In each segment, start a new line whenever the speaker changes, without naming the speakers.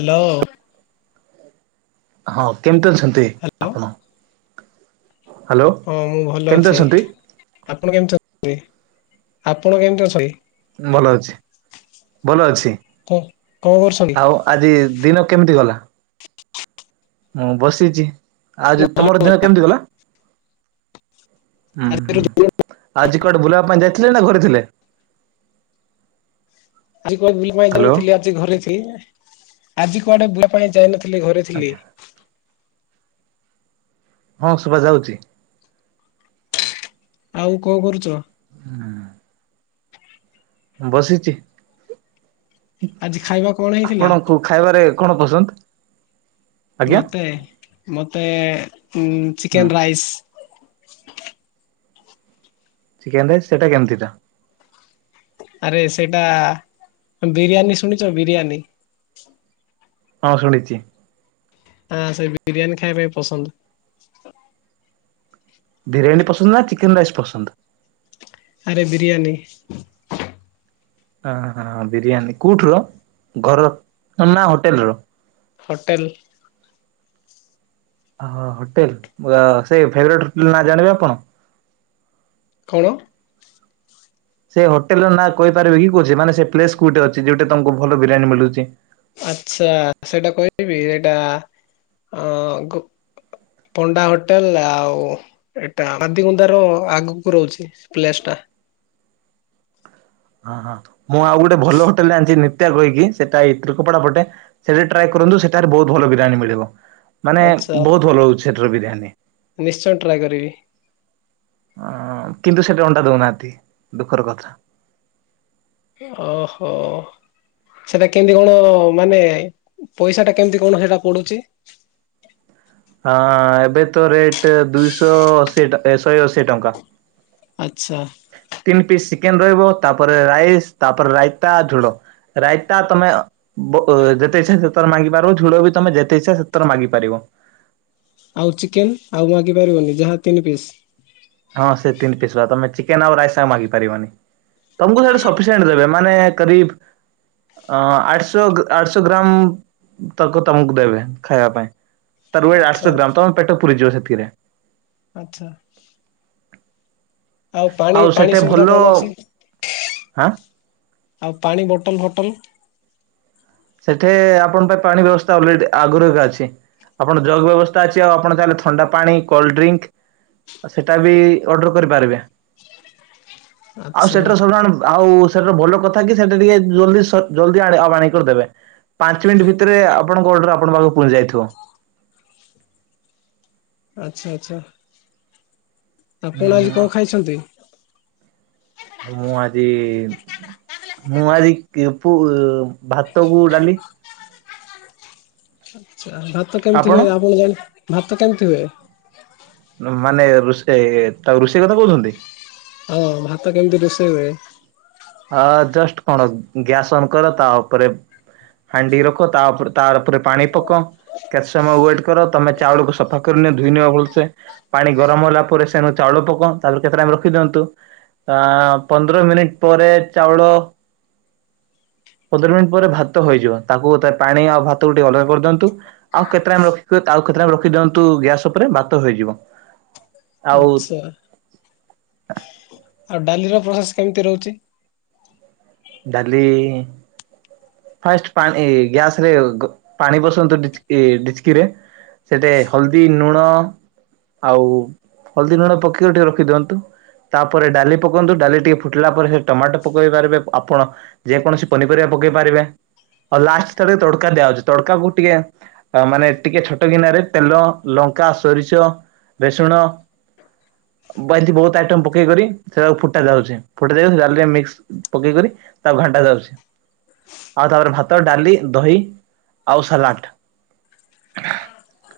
Hello!
ହଁ, କେମିତି ଅଛନ୍ତି
ହ୍ୟାଲୋ
ଆପଣ? ହ୍ୟାଲୋ
ହଁ, ମୁଁ ଭଲ
କେମିତି
ଅଛି।
ଅଛନ୍ତି?
ଆପଣ କେମିତି [inaudible] ଆପଣ କେମିତି ଅଛନ୍ତି?
ଭଲ ଅଛି, ଭଲ ଅଛି।
କଣ କଣ କରୁଛନ୍ତି?
ଆଉ ଆଜି ଦିନ କେମିତି ଗଲା? ମୁଁ ବସିଛି। ଆଉ, ଯେ ତମର ଦିନ କେମିତି ଗଲା?
ଆଜି
ଆଜି କୁଆଡେ ବୁଲିବା ପାଇଁ ଯାଇଥିଲେ ନା ଘରେ ଥିଲେ?
ଆଜି କୁଆ ବୁଲି ପାଇଁ ଯାଇ
ହ୍ୟାଲୋ
ନଥିଲି, ଆଜି ଘରେ ଥିଲି। ଆଜି କୁଆଡେ ବୁଲିବା ପାଇଁ ଯାଇନଥିଲି ଘରେ ଥିଲି।
ଆଜ୍ଞା ହଁ ଶୁଭାଯାଉଛି।
ଆଉ କ କରୁଚ?
ବସିଚି।
ଆଜି ଖାଇବା କଣ ହେଇଥିଲା?
ଆପଣଙ୍କୁ ଖାଇବାରେ କଣ ପସନ୍ଦ? ଆଜ୍ଞା
ମତେ, ମତେ-ଏ ଉଁ
ହୁଁ
ଚିକେନ୍ ରାଇସ୍!
ଚିକେନ୍ ରାଇସ୍ ସେଟା କେମିତିଟା?
ଆରେ ସେଇଟା ବିରିୟାନୀ ଶୁଣିଛ ବିରିୟାନୀ?
ହଁ ଶୁଣିଚି।
ଆଁ ସେ ବିରିୟାନୀ ଖାଇବା ପାଇଁ ପସନ୍ଦ।
ବିରିୟାନୀ ପସନ୍ଦ ନା, ଚିକେନ୍ ରାଇସ୍ ପସନ୍ଦ?
ଆରେ ବିରିୟାନୀ।
ଅ ହଁ ବିରିୟାନୀ, କୋଉଠି ର ଘର ନା ହୋଟେଲ୍ ର?
ହୋଟେଲ,
ଓ ହୋଟେଲ୍ ସେଇ ଫେବରେଟ୍ ହୋଟେଲ୍ ନାଁ ଜାଣିବେ ଆପଣ
କଣ?
ସେ ହୋଟେଲ୍ ର ନାଁ କହିପାରିବେ କି କହୁଛି ମାନେ ସେ ପ୍ଲେସ୍ କୁଟେ ଅଛି ଯୋଉଟେ ତମକୁ ଭଲ ବିରିୟାନୀ ମିଳୁଚି।
ଆଚ୍ଛା ସେଇଟା କହିବି ସେଇଟା ଅଁ ପଣ୍ଡା ହୋଟେଲ୍ ଆଉ ଏଟା ମାଦିକୁନ୍ଦା ର ଆଗକୁ ରହୁଛି ପ୍ଲେସ୍ ଟା,
ହ ହଁ ମୁଁ ଆଉ ଗୋଟେ ଭଲ ହୋଟେଲ୍ ଯାଣିଛି ନିତ୍ୟା କହିକି ସେଇଟା ଏଇ ଢିଲ୍ମପଡା ପଟେ, ସେଠି ଟ୍ରାଏ କରନ୍ତୁ ସେଠାରେ ବହୁତ୍ ଭଲ ବିରିୟାନୀ ମିଳିବ ମାନେ
ଆଚ୍ଛା
ବହୁତ ଭଲ ହଉଛି ସେଠାର ବିରିୟାନୀ
ନିଶ୍ଚୟ ଟ୍ରାଏ କରିବି।
ଅ କିନ୍ତୁ ସେଠେ ଅଣ୍ଡା ଦଉନାହାନ୍ତି ଦୁଃଖର କଥା,
ଓହୋ ସେଟା କେମିତି କଣ ମାନେ ପଇସା ଟା କେମିତି କଣ ହେଇଟା ପଡ଼ୁଛି
ହଁ ଏବେ ତ ରେଟ୍ ଦୁଇଶହ ଅଶୀ ଏ ଶହେ ଅଶୀ ଟଙ୍କା।
ଆଚ୍ଛା
ତିନି ପିସ୍ ଚିକେନ୍ ରହିବ ତାପରେ ରାଇସ୍ ତାପରେ ରାଇତା ଝୋଳ ରାଇତା ତମେ ବ ଯେତେ ଇଛା ସେତେଥର ମାଗି ପାରିବ ଝୁଳ ବି ତମେ ଯେତେ ଇ୍ଛାଇଚ୍ଛା ସେତର ମାଗି ପାରିବ।
ଆଉ ଚିକେନ୍ ଆଉ ମାଗି ପାରିବନି ଯାହା ତିନି ପିସ୍
ହଁ ସେ ତିନି ପିସ୍ ବା ତମେ ଚିକେନ୍ ଆଉ ରାଇସ୍ ଆ ମାଗିପାରିବନି, ତମକୁ ସେଠି ସଫିସିଣ୍ଟ ଦେବେ ମାନେ କ୍ରିବ୍ ଅ ଆଠଶ ଆଠଶହ ଗ୍ରାମ୍ ତକ ତମକୁ ଦେବେ ଖାଇବା ପାଇଁ, ତାର ୱେଟ
ଆଚ୍ଛା
ଆଠଶହ ଗ୍ରାମ୍ ତମ ପେଟ ପୁରିଯିବ ସେଥିରେ
ଆଚ୍ଛା, ଆଉ ପାଣି ପାଣି
ସେଠି ଭଲ
ସୁବିଧା କଣ ଅଛି,
ହାଁ
ଆଉ ପାଣି ବଟଲ୍ ଫଟଲ୍
ସେଠେ ଆପଣଙ୍କ ପାଇଁ ପାଣି ବ୍ୟବସ୍ଥା ଅଲରେଡି ଆଗରୁ ଏକା ଅଛି। ଆପଣ ଯଗ୍ ବ୍ୟବସ୍ଥା ଅଛି ଆଉ ଆପଣ ଚାହିଁଲେ ଥଣ୍ଡା ପାଣି କୋଲ୍ଡିଙ୍କ୍। ସେଟା ବି ଅର୍ଡର କରିପାରିବେ ଆଉ
ଆଚ୍ଛା
ସେଟର ସବୁ ଜଣ ଆଉ। ସେଟା ଭଲ କଥା କି ସେଟା ଟିକେ ଜଲଦି ଜଲଦି ଆ ଆଣି କରିଦେବେ। ପାଞ୍ଚ ମିନିଟ୍ ଭିତରେ ଆପଣଙ୍କ ଅର୍ଡର ଆପଣ ପାଖକୁ ପୁହଞ୍ଚି ଯାଇଥିବ।
ଆଚ୍ଛା ଆଚ୍ଛା ଆପଣ ଆଜି କଣ
ହୁଁ
ଖାଇଛନ୍ତି?
ମୁଁ ଆଜି ମୁଁ ଆଜି କୁ ଭାତ କୁ ଡାଲି।
ଆଚ୍ଛା ଭାତ କେମିତି ହୁଏ ଆପଣ ଜାଣି ଭାତ କେମିତି ହୁଏ?
ମାନେ ରୋଷେଇ ତାକୁ ରୋଷେଇ କଥା କହୁଚନ୍ତି।
ହଁ ଭାତ କେମିତି ରୋଷେଇ ହୁଏ।
ହଁ ଜଷ୍ଟ କଣ ଗ୍ୟାସ୍ ଅନ୍ କର ତା ଉପରେ ହାଣ୍ଡି ରଖ ତା ଉପ ଉପରେ ପାଣି ପକ କେତେ ସମୟ ୱେଟ୍ କର ତମେ ଚାଉଳକୁ ସଫା କରିନିଅ ଧୋଇନିଅ ଭଲ ସେ। ପାଣି ଗରମ ହେଲା ପରେ ସେନୁ ଚାଉଳ ପକ ତାପରେ କେତେ ଟାଇମ୍ ରଖିଦିଅନ୍ତୁ ଆଁ ପନ୍ଦର ମିନିଟ ପରେ ଚାଉଳ ପନ୍ଦର ମିନିଟ୍ ପରେ ଭାତ ହେଇଯିବ ତାକୁ ପାଣି ଆଉ ଭାତକୁ ଟିକେ ଅଲଗା କରିଦିଅନ୍ତୁ। ଆଉ କେତେ ଟାଇମ୍ ରଖି ଆଉ କେତେ ଟାଇମ୍ ରଖି ଦିଅନ୍ତୁ ଗ୍ୟାସ୍ ଉପରେ ଭାତ ହେଇଯିବ।
ଆଚ୍ଛା। ଆଉ ଡାଲି ର ପ୍ରୋସେସ୍ କେମିତି ରହୁଚି।
ଡାଲି ଫାଷ୍ଟ ପାଣି ଗ୍ୟାସରେ ପାଣି ବସନ୍ତୁ ଡିଚି ଡିଚ୍କିରେ। ସେଟେ ହଳଦୀ ନୁଣ ଆଉ ହଳଦୀ ଲୁଣ ପକେଇ ଟିକେ ରଖିଦିଅନ୍ତୁ। ତା ପରେ ଡାଲି ପକନ୍ତୁ ଡାଲି ଟିକେ ଫୁଟିଲା ପରେ ସେ ଟମାଟୋ ପକେଇ ପାରିବେ ଆପଣ ଯେକୌଣସି ପନିପରିବା ପକେଇ ପାରିବେ ଆଉ ଲାଷ୍ଟ ରେ ତଡ୍କାଟା ଦିଆହଉଚି ତଡ୍କାକୁ ଟିକେ ଆ ମାନେ ଟିକେ ଛୋଟ ଗିନାରେ ତେଲ ଲଙ୍କା ସୋରିଷ ରେସୁଣ [unintelligible] ବହୁତୁ ଆଇଟମ୍ ପକେଇ କରି ସେଟାକୁ ଫୁଟା ଯାଉଚି। ଫୁଟେଇ ଯାଇ ଦେଇ ଡିଲିରେ ମିକ୍ସ୍କ ପକେଇ କରି ତାକୁ ଘାଣ୍ଟା ଯାଉଚି। ଆଉ ତାପରେ ଭାତ ଡାଲି ଦହି ଆଉ ସାଲାଟ୍।
[unintelligible]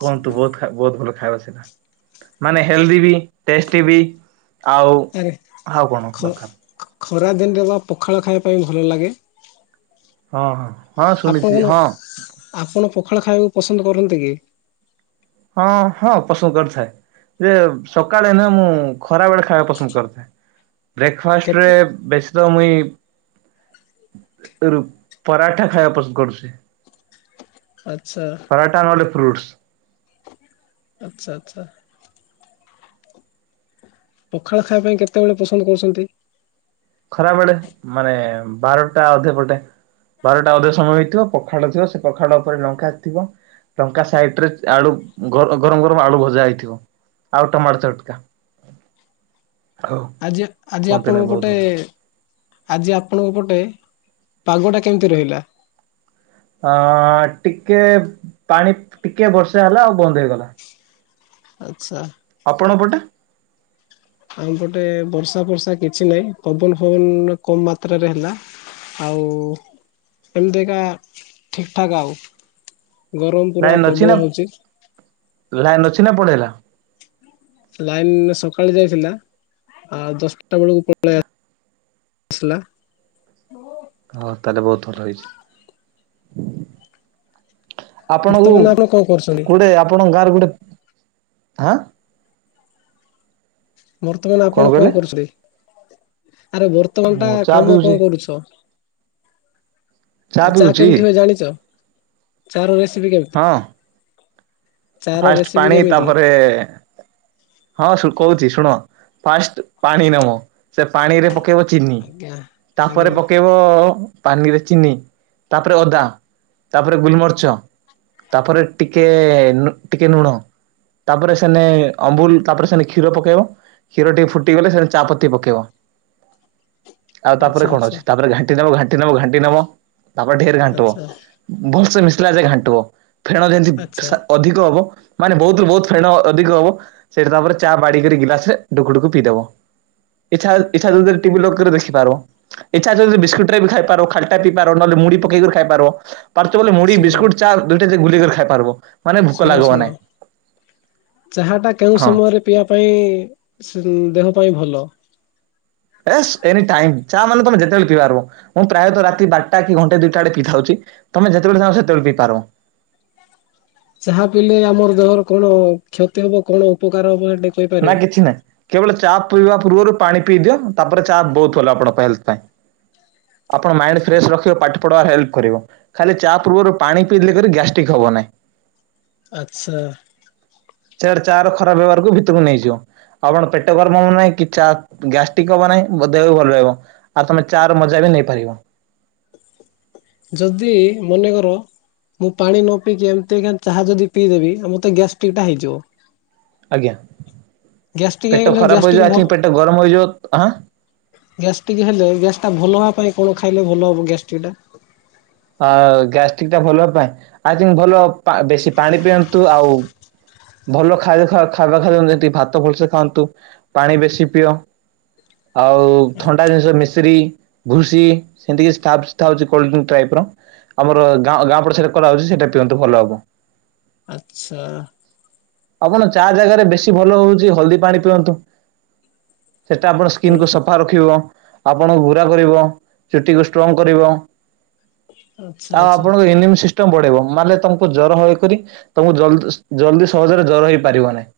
କୁହନ୍ତୁ ବହୁତ୍ ବହୁତ ଭଲ ଖାଇବା ସେଟା। ମାନେ ହେଲ୍ଦି ବି ଟେଷ୍ଟି ବି ଆଉ ଆଉ କଣ ଦରକାର।
ଖରାଦିନରେ ପା ପଖାଳ ଖାଇବା ପାଇଁ ଭଲ ଲାଗେ।
ହଁ। ହଁ
ଆପଣ
ଶୁଣିଛି
କଣ
ହଁ
ଆପଣ ପଖାଳ ଖାଇବାକୁ ପସନ୍ଦ କରନ୍ତି କି?
ହଁ ହଁ ପସଦ କରିଥାଏ। ଯେ ସକାଳେ ନୁହେଁ ମୁଁ ଖରା ବେଳେ ଖାଇବାକୁ ପସନ୍ଦ କରିଥାଏ। ବ୍ରେକଫାଷ୍ଟ ରେ
କେତେ
ବେଶୀ ତ ମୁଇଁ ରୁ ପରାଠା ଖାଇବା ପସନ୍ଦ କରୁଚି।
ଆଚ୍ଛା।
ପରାଠା ନେହେଲେ ଫ୍ରୁଟ୍ସ୍।
ଆଚ୍ଛା ଆଚ୍ଛା। ପଖାଳ ଖାଇବା ପାଇଁ କେତେବେଳେ ପସନ୍ଦ କରୁଚନ୍ତି?
ଖରାବେଳେ ମାନେ ବାରଟା ଅଧେ ପଟେ। ବାରଟା ଅଧ ସମୟ ହେଇଥିବ ପଖାଳ ଥିବ ସେ ପଖାଳ ଉପରେ ଲଙ୍କା ଥିବ ଲଙ୍କା ସାଇଟିରେ ଆଳୁ ଗର ଗରମ ଗରମ ଆଳୁ ଭଜା ହେଇଥିବ। ଆଉ ଟମାଟୋ ଚଟ୍କା।
ଆଜି ଆଜି
କୁହନ୍ତୁନି
ଆପଣଙ୍କ
ବହୁତ
ପଟେ
ଭଲ।
ଆଜି ଆପଣଙ୍କ ପଟେ ପାଗଟା କେମିତି ରହିଲା?
ଅଁ ଟିକେ ପାଣି ଟିକେ ବର୍ଷା ହେଲା ଆଉ ବନ୍ଦ ହେଇଗଲା।
ଆଚ୍ଛା।
ଆପଣ ପଟେ?
ଆମପଟେ ବର୍ଷା ଫର୍ଷା କିଛି ନାଇଁ ପବନ ଫବନ କମ୍ ମାତ୍ରାରେ ହେଲା। ଆଉ ଏମିତି କା ଠିକି ଠାକ୍ ଆଉ। ଗରମ ପୁରା
ଲାଇନି ଅଛି
ପ୍ରବଳ
ନା
ହଉଛି
ଲାଇନି ଅଛି ନା ପଳେଇଲା?
ଲାଇନି ସକାଳେ ଯାଇଥିଲା ଆଉ ଦଶଟା ବେଳକୁ ପଳେଇ ଆସିଲା।
ହଁ ତାହେଲେ ବହୁତୁ ଭଲ ହେଇଚି। ଆପଣଙ୍କୁ
ବର୍ତ୍ତମାନ ଆପଣ କଣ କରୁଛନ୍ତି?
ଗୋଟେ ଆପଣଙ୍କ ଗାଁ ରେ ଗୋଟେ ହାଁ
ବର୍ତ୍ତମାନ ଆପଣ କଣ କରୁଥିଲେ ଆରେ ବ ବର୍ତମାନ ଟା
ମୁଁ ଚା
କାମ
ପିଉଛି।
କଣ କରୁଛ? ଆ ଚା କେମିତି ହୁଏ ଜାଣିଚ ଚା ର ରେସିପି କେମିତି?
ହଁ
ଚା ର ରେସିପି କେମିତି?
ସେ ହଁ ଶୁଳ୍ କହୁଛି ଶୁଣ, ଫାଷ୍ଟ ପାଣି ନମ, ସେ ପାଣିରେ ପ ପକେଇବ ଚିନି,
ଆଜ୍ଞା
ତାପରେ
ଆଜ୍ଞା
ପକେଇବ [unintelligible] ପାନିରେ ଚିନି, ତାପରେ ଅଦା, ତାପରେ ଗୁଲମରିଚ। ତାପରେ ଟିକେ ନୁ ଟିକେ ନୁଣ, ତାପରେ ସେନେ ଅମ୍ବୁଲ ତାପରେ ସେନେ କ୍ଷୀର ପକେଇବ, କ୍ଷୀର ଟିକେ ଫୁଟିଗଲେ ସେନେ ଚାପତି ପକେଇବ। ଆଉ ତାପରେ
ଆଚ୍ଛା
କଣ
ଆଚ୍ଛା
ଅଛି ତାପରେ ଘାଣ୍ଟି ଦବ, ଘାଣ୍ଟି ନବ, ଘାଣ୍ଟି ନବ, ତାପରେ ଢେର ଘାଣ୍ଟିବ।
ଆଚ୍ଛା
ଭଲସେ ମିଶିଲା ଯାଏ ଘାଣ୍ଟିବ, ଫେଣ ଯେନ୍ତି
ଆଚ୍ଛା
ସା ଅଧିକ ହବ। ମାନେ ବହୁତ ବହୁତ ଫେଣ ଅଧିକ ହବ, ସେଇଠି ତାପରେ ଚା ବାଡିିକିରି ଗିଲାସେ ଢୁକୁଢୁକୁ ପିଇଦବ। ଇଚ୍ଛା, ଇଚ୍ଛା ଯଦି ଟିଭି ଲକ୍ କରି ଦେଖିପାର। ଇଚ୍ଛା ଯଦି ବିସ୍କୁଟରେ ବି ଖାଇପାର, ଖାଲଟା ପିଇ ପାର, ନହଲେ ମୁଡି ପକେଇକି ଖାଇପାରିବ। ପାରୁଚ ବୋଲି ମୁଢି,
ଶୁଣ
ବିସ୍କୁଟ, ଚା ଦୁଇଟା ଯାକ ଗୁଲିିକରି ଖାଇ ପାରିବ।
ଶୁଣ ଶୁଣ, ଚାହାଟା କେଉଁ
ହଁ।
ସମୟରେ ପିଇବା ପାଇଁ ଦେହ ପାଇଁ ଭଲ।
ଏସ୍ ଏନି ଟାଇମ୍ ଚା ମାନେ ତମେ ଯେତେବେଳେ ପିଇପାରବ। ମୁଁ ପ୍ରାୟତଃ ରାତି ବାରଟା କି ଘଣ୍ଟେ ଦୁଇଟା ଆଡ଼େ କି ଥାଉଛି, ତମେ ଯେତେବେଳେ ଚାହଁ ସେତେବେଳେ ପିଇପାରବ।
ଚାହା ପିଇଲେ ଆମର ଦେହର କଣ କ୍ଷତି ହବ କଣ ଉପକାର ହବ [unintelligible]
ନା କିଛି ନାହିଁ କେବଳ ଚା ପିଇବା ପୂର୍ବରୁ ପାଣି ପିଇ ଦିଅ ତାପରେ ଚା ବହୁତ ଭଲ ଆପଣଙ୍କ ହେଲ୍ଥ ପାଇଁ। ଆପଣ ମାଇଣ୍ଡ ଫ୍ରେସ୍ ରଖିବ ପାଠ ପଢ଼ବା ହେଲ୍ପ କରିବ। ଖାଲି ଚା ପୂର୍ବରୁ ପାଣି ପିଇଦେଲେ କରି ଗ୍ୟାଷ୍ଟ୍ରିକ୍ ହବ ନାହିଁ।
ଆଚ୍ଛା।
ସେଆଡ଼ ଚାର ଖରାପ ବ୍ୟବହାରକୁ ଭିତରକୁ ନେଇଯିବ। ଆପଣ ପେଟ ଗରମ ହବ ନାହିଁ କି ଚା ଗ୍ୟାଷ୍ଟିକ ହବ ନାହିଁ ଓ ଦେହବି ଭଲ ରହିବ। ଆଉ ତମେ ଚାର ମଜା ବି ନେଇପାରିବ।
ଯଦି ମନେକର ମୁଁ ପାଣି ନ ପିଇକି ଏମିତିଙ୍କା ଚାହା ଯଦି ପିଇଦେବି ମତେ ଗ୍ୟାଷ୍ଟିକଟା ହେଇଯିବ।
ଆଜ୍ଞା
ଗ୍ୟାଷ୍ଟ୍ରିକ୍
ପେଟ
ହେଇଗଲେ
ଖରାପ ହୋଇଯିବ,
ଗ୍ୟାଷ୍ଟ୍ରିକ୍
ଆଇ
ଭଲ
ଥୀଙ୍କ ପେଟ ଗରମ ହୋଇଯିବ, ହାଁ
ଗ୍ୟାଷ୍ଟିକ ହେଲେ ଗ୍ୟାସଟା ଭଲ ହେବା ପାଇଁ କଣ ଖାଇଲେ ଭଲ ହବ ଗ୍ୟାଷ୍ଟିକଟା।
ଅ ଗ୍ୟାଷ୍ଟ୍ରିକଟା ଭଲ ପାଇଁ, ଆଇ ଥୀଙ୍କ ଭଲ ପା ବେଶୀ ପାଣି ପିଅନ୍ତୁ ଆଉ ଭଲ ଖାଇବା [unintelligible] ଯେତିକି ଭାତ ଭଲସେ ଖାଆନ୍ତୁ। ପାଣି ବେଶି ପିଅ। ଆଉ ଥଣ୍ଡା ଜିନିଷ ମିଶ୍ରି, ଘୁସି, ସେମତି କି ଷ୍ଟାବସ୍ତା ହଉଛି କୋଲଡ୍ରିଙ୍କ ଟାଇପର। ଆମର ଗାଁଅ, ଗାଁ ପଟ ସାଇଡ଼ରେ କରାହାଉଛି ସେଟା ପିଅନ୍ତୁ ଭଲ ହବ।
ଆଚ୍ଛା।
ଆପଣ ଚା ଜାଗାରେ ବେଶୀ ଭଲ ହଉଛି ହଳଦୀ ପାଣି ପିଅନ୍ତୁ, ସେଟା ଆପଣ
ହଉ
ସ୍କିନକୁ ସ ସଫା ରଖିବ, ଆପଣଙ୍କୁ ଗୁରା କରିବ, ଚୁଟିକୁ ଷ୍ଟ୍ରଙ୍ଗ କରିବ।
ଆଚ୍ଛା
ଆଉ
ଆଚ୍ଛା
ଆପଣଙ୍କ ଏନିମି ସିସ୍ ଷ୍ଟମ୍ ବଢେଇବ ମାଲେ ତମକୁ ଜର ମଇ କରି ତମକୁ ଜଲ୍ଦିସ୍ ଜଲ୍ଦି ସହଜରେ ଜର ହେଇପାରିବ ନାହିଁ।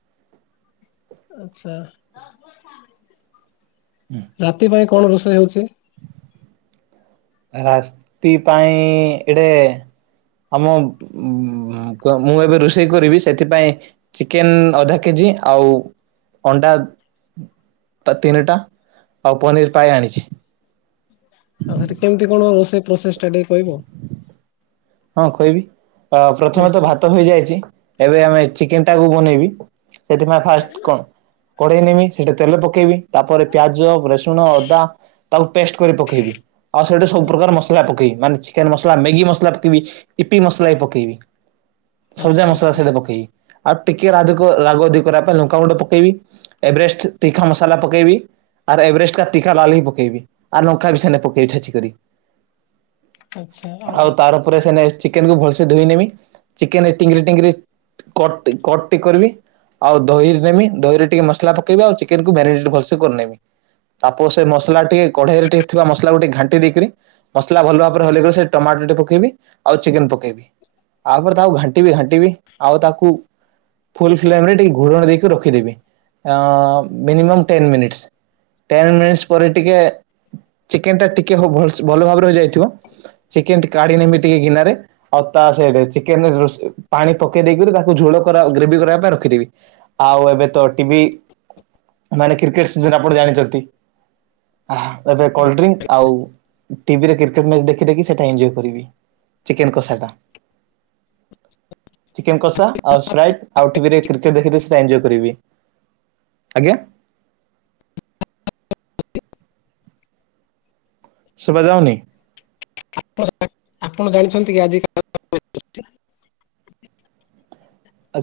ଆଚ୍ଛା [unintelligible]
ହୁଁ
ରାତି ପାଇଁ କଣ ରୋଷେଇ ହେଉଛି?
ରାତି ପାଇଁ ଏଇଟେ ଆମ, ଉଁ ମୁଁ ଏବେ ରୋଷେଇ କରିବି ସେଥିପାଇଁ ଚିକେନ୍ ଅଧା କେଜି ଆଉ ଅଣ୍ଡା ତ ତିନିଟା ଆଉ ପନିର୍ ପାଇଁ ଆଣିଛି।
ଆଉ ସେଠି କେମିତି କଣ ରୋଷେଇ ପ୍ରୋସେସଟା ଟିକେ କହିବ।
ହଁ କହିବି ପ୍ରଥମେ ତ
ନିଶ୍ଚୟ
ଭାତ ହେଇଯାଇଛି ଏବେ ଆମେ ଚିକେନ ଟାକୁ ବନେଇବି ସେଥିପାଇଁ ଫାଷ୍ଟ କଣ? କଢେଇ ନେବି ସେଇଠେ ତେଲ ପକେଇବି ତାପରେ ପିଆଜ ରସୁଣ ଅଦା ତାକୁ ପେଷ୍ଟ କରି ପକେଇବି ଆଉ ସେଇଠି ସବୁ ପ୍ରକାର ମସଲା ପକେଇବି ମାନେ ଚିକେନ ମସଲା ମ୍ୟାଗି ମସଲା ପକେଇବି ଇପି ମସଲା ବି ପକେଇବି ସବୁ
ଆଚ୍ଛା
ଯାକ ମସଲା
ଆଚ୍ଛା
ସେଇଠେ ପକେଇବି ଆଉ ଟିକେ ରାଧ ରାଗ ଅଧିକ କରିବା ପାଇଁ ଲଙ୍କା ଗୁଣ୍ଡ ପକେଇବି ଏଭରେଷ୍ଟ ତିଖା ମସଲା ପକେଇବି ଆର୍ ଏଭରେଷ୍ଟ ତିଖା ଲାଲ ହି ପକେଇବି ଆଉ ଲଙ୍କା ବି ସେନେ ପକେଇବି ଛେଚିି କରି ଆଉ ତାର ଚିକେନ କୁ ଭଲସ ଧୋଇ ନେମି ଚିକେନ ରେ ଟିଙ୍ଗିରି ଟିଙ୍ଗିରି କଟ କଟି କରିବି ଆଉ ଦହି ନେମି ଦହିରେ ଟିକେ ମସଲା ପକେଇି ଆଉ ଚିକେ ନକୁୁ ଭେରାଇଟି ଭଲସେ କରିନେବି ତାପରେ ସେ ମସଲା ଟିକେ କଢେଇରେ ଟିକେ ଥିବା ମସଲା ଗକୁ ଟିକେ ଘାଣ୍ଟି ଦେଇକରି ମସଲା ଭଲ ଭାବରେ ହେଲେକଲେ ସେ ଟମାଟରଟଟି ପକାଇବି ଆଉ ଚିକେନ ପକେଇବି ତାପରେ ତାକୁ ଘାଣ୍ଟିବି ଘାଣ୍ଟିବି ଆଉ ତାକୁ [inaudible] ଟିକ ଘଣ ଦେଇକି ରଖିଦେବିିମି minimum ten minutes ten minutes ପରେ ଟିକେ ଚିକେନ ଟା ଟିକେ ଭଲ ଭାବ ରେ ହେଯାଇ ଥିବ ଚେକେନ କାଢ଼ି ନେମି ଟିକେ ଗିନାରେ ଆଉ ତା ସହିତ ଚିକେନରେ ରୋ ପାଣି ପକେଇ ଦେଇକରି ତାକୁ ଝୋଳ ଗ୍ରେଭି କରିବା ପାଇଁ ରଖିଦବି ଆଉ ଏବେ ତ ଟିଭି ମାନେ କ୍ରିକେଟ ସିଜନ ଆପଣ ଜାଣିଛନ୍ତି ଏବେ କୋଲଡ ଡ୍ରି ଆଉ ଟିଭିରେ କ୍ରିକେଟ ମ୍ୟାଚ ଦେଖି ଦେଖି ସେଇଟା ଏଞୟ କରିବି। ଚିକେନ କସା ଟା ଚିକେନ୍ କଷା ଆଉ ସ୍ପ୍ରାଇଟ ଆଉ ଟିଭିରେ କ୍ରିକେଟ୍ ଦେଖିକି ସେଇଟା ଏଞୟ କରିବି। ଆଜ୍ଞା। ଶୁଭା ଯାଉନି?
ଆ ଆପଣ ଜାଣିଛନ୍ତି କି ଆଜି କାଲି [inaudible]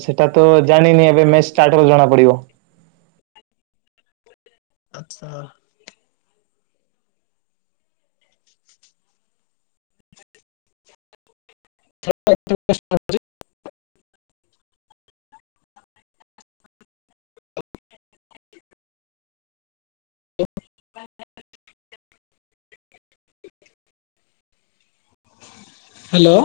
ସେଟା ତ ଜାଣିନି ଏବେ ମ୍ୟାଚ ଷ୍ଟାର୍ଟକୁ ଜଣା ପଡିବ।
ଆଛା। [inaudible] [inaudible] ହ୍ୟାଲୋ।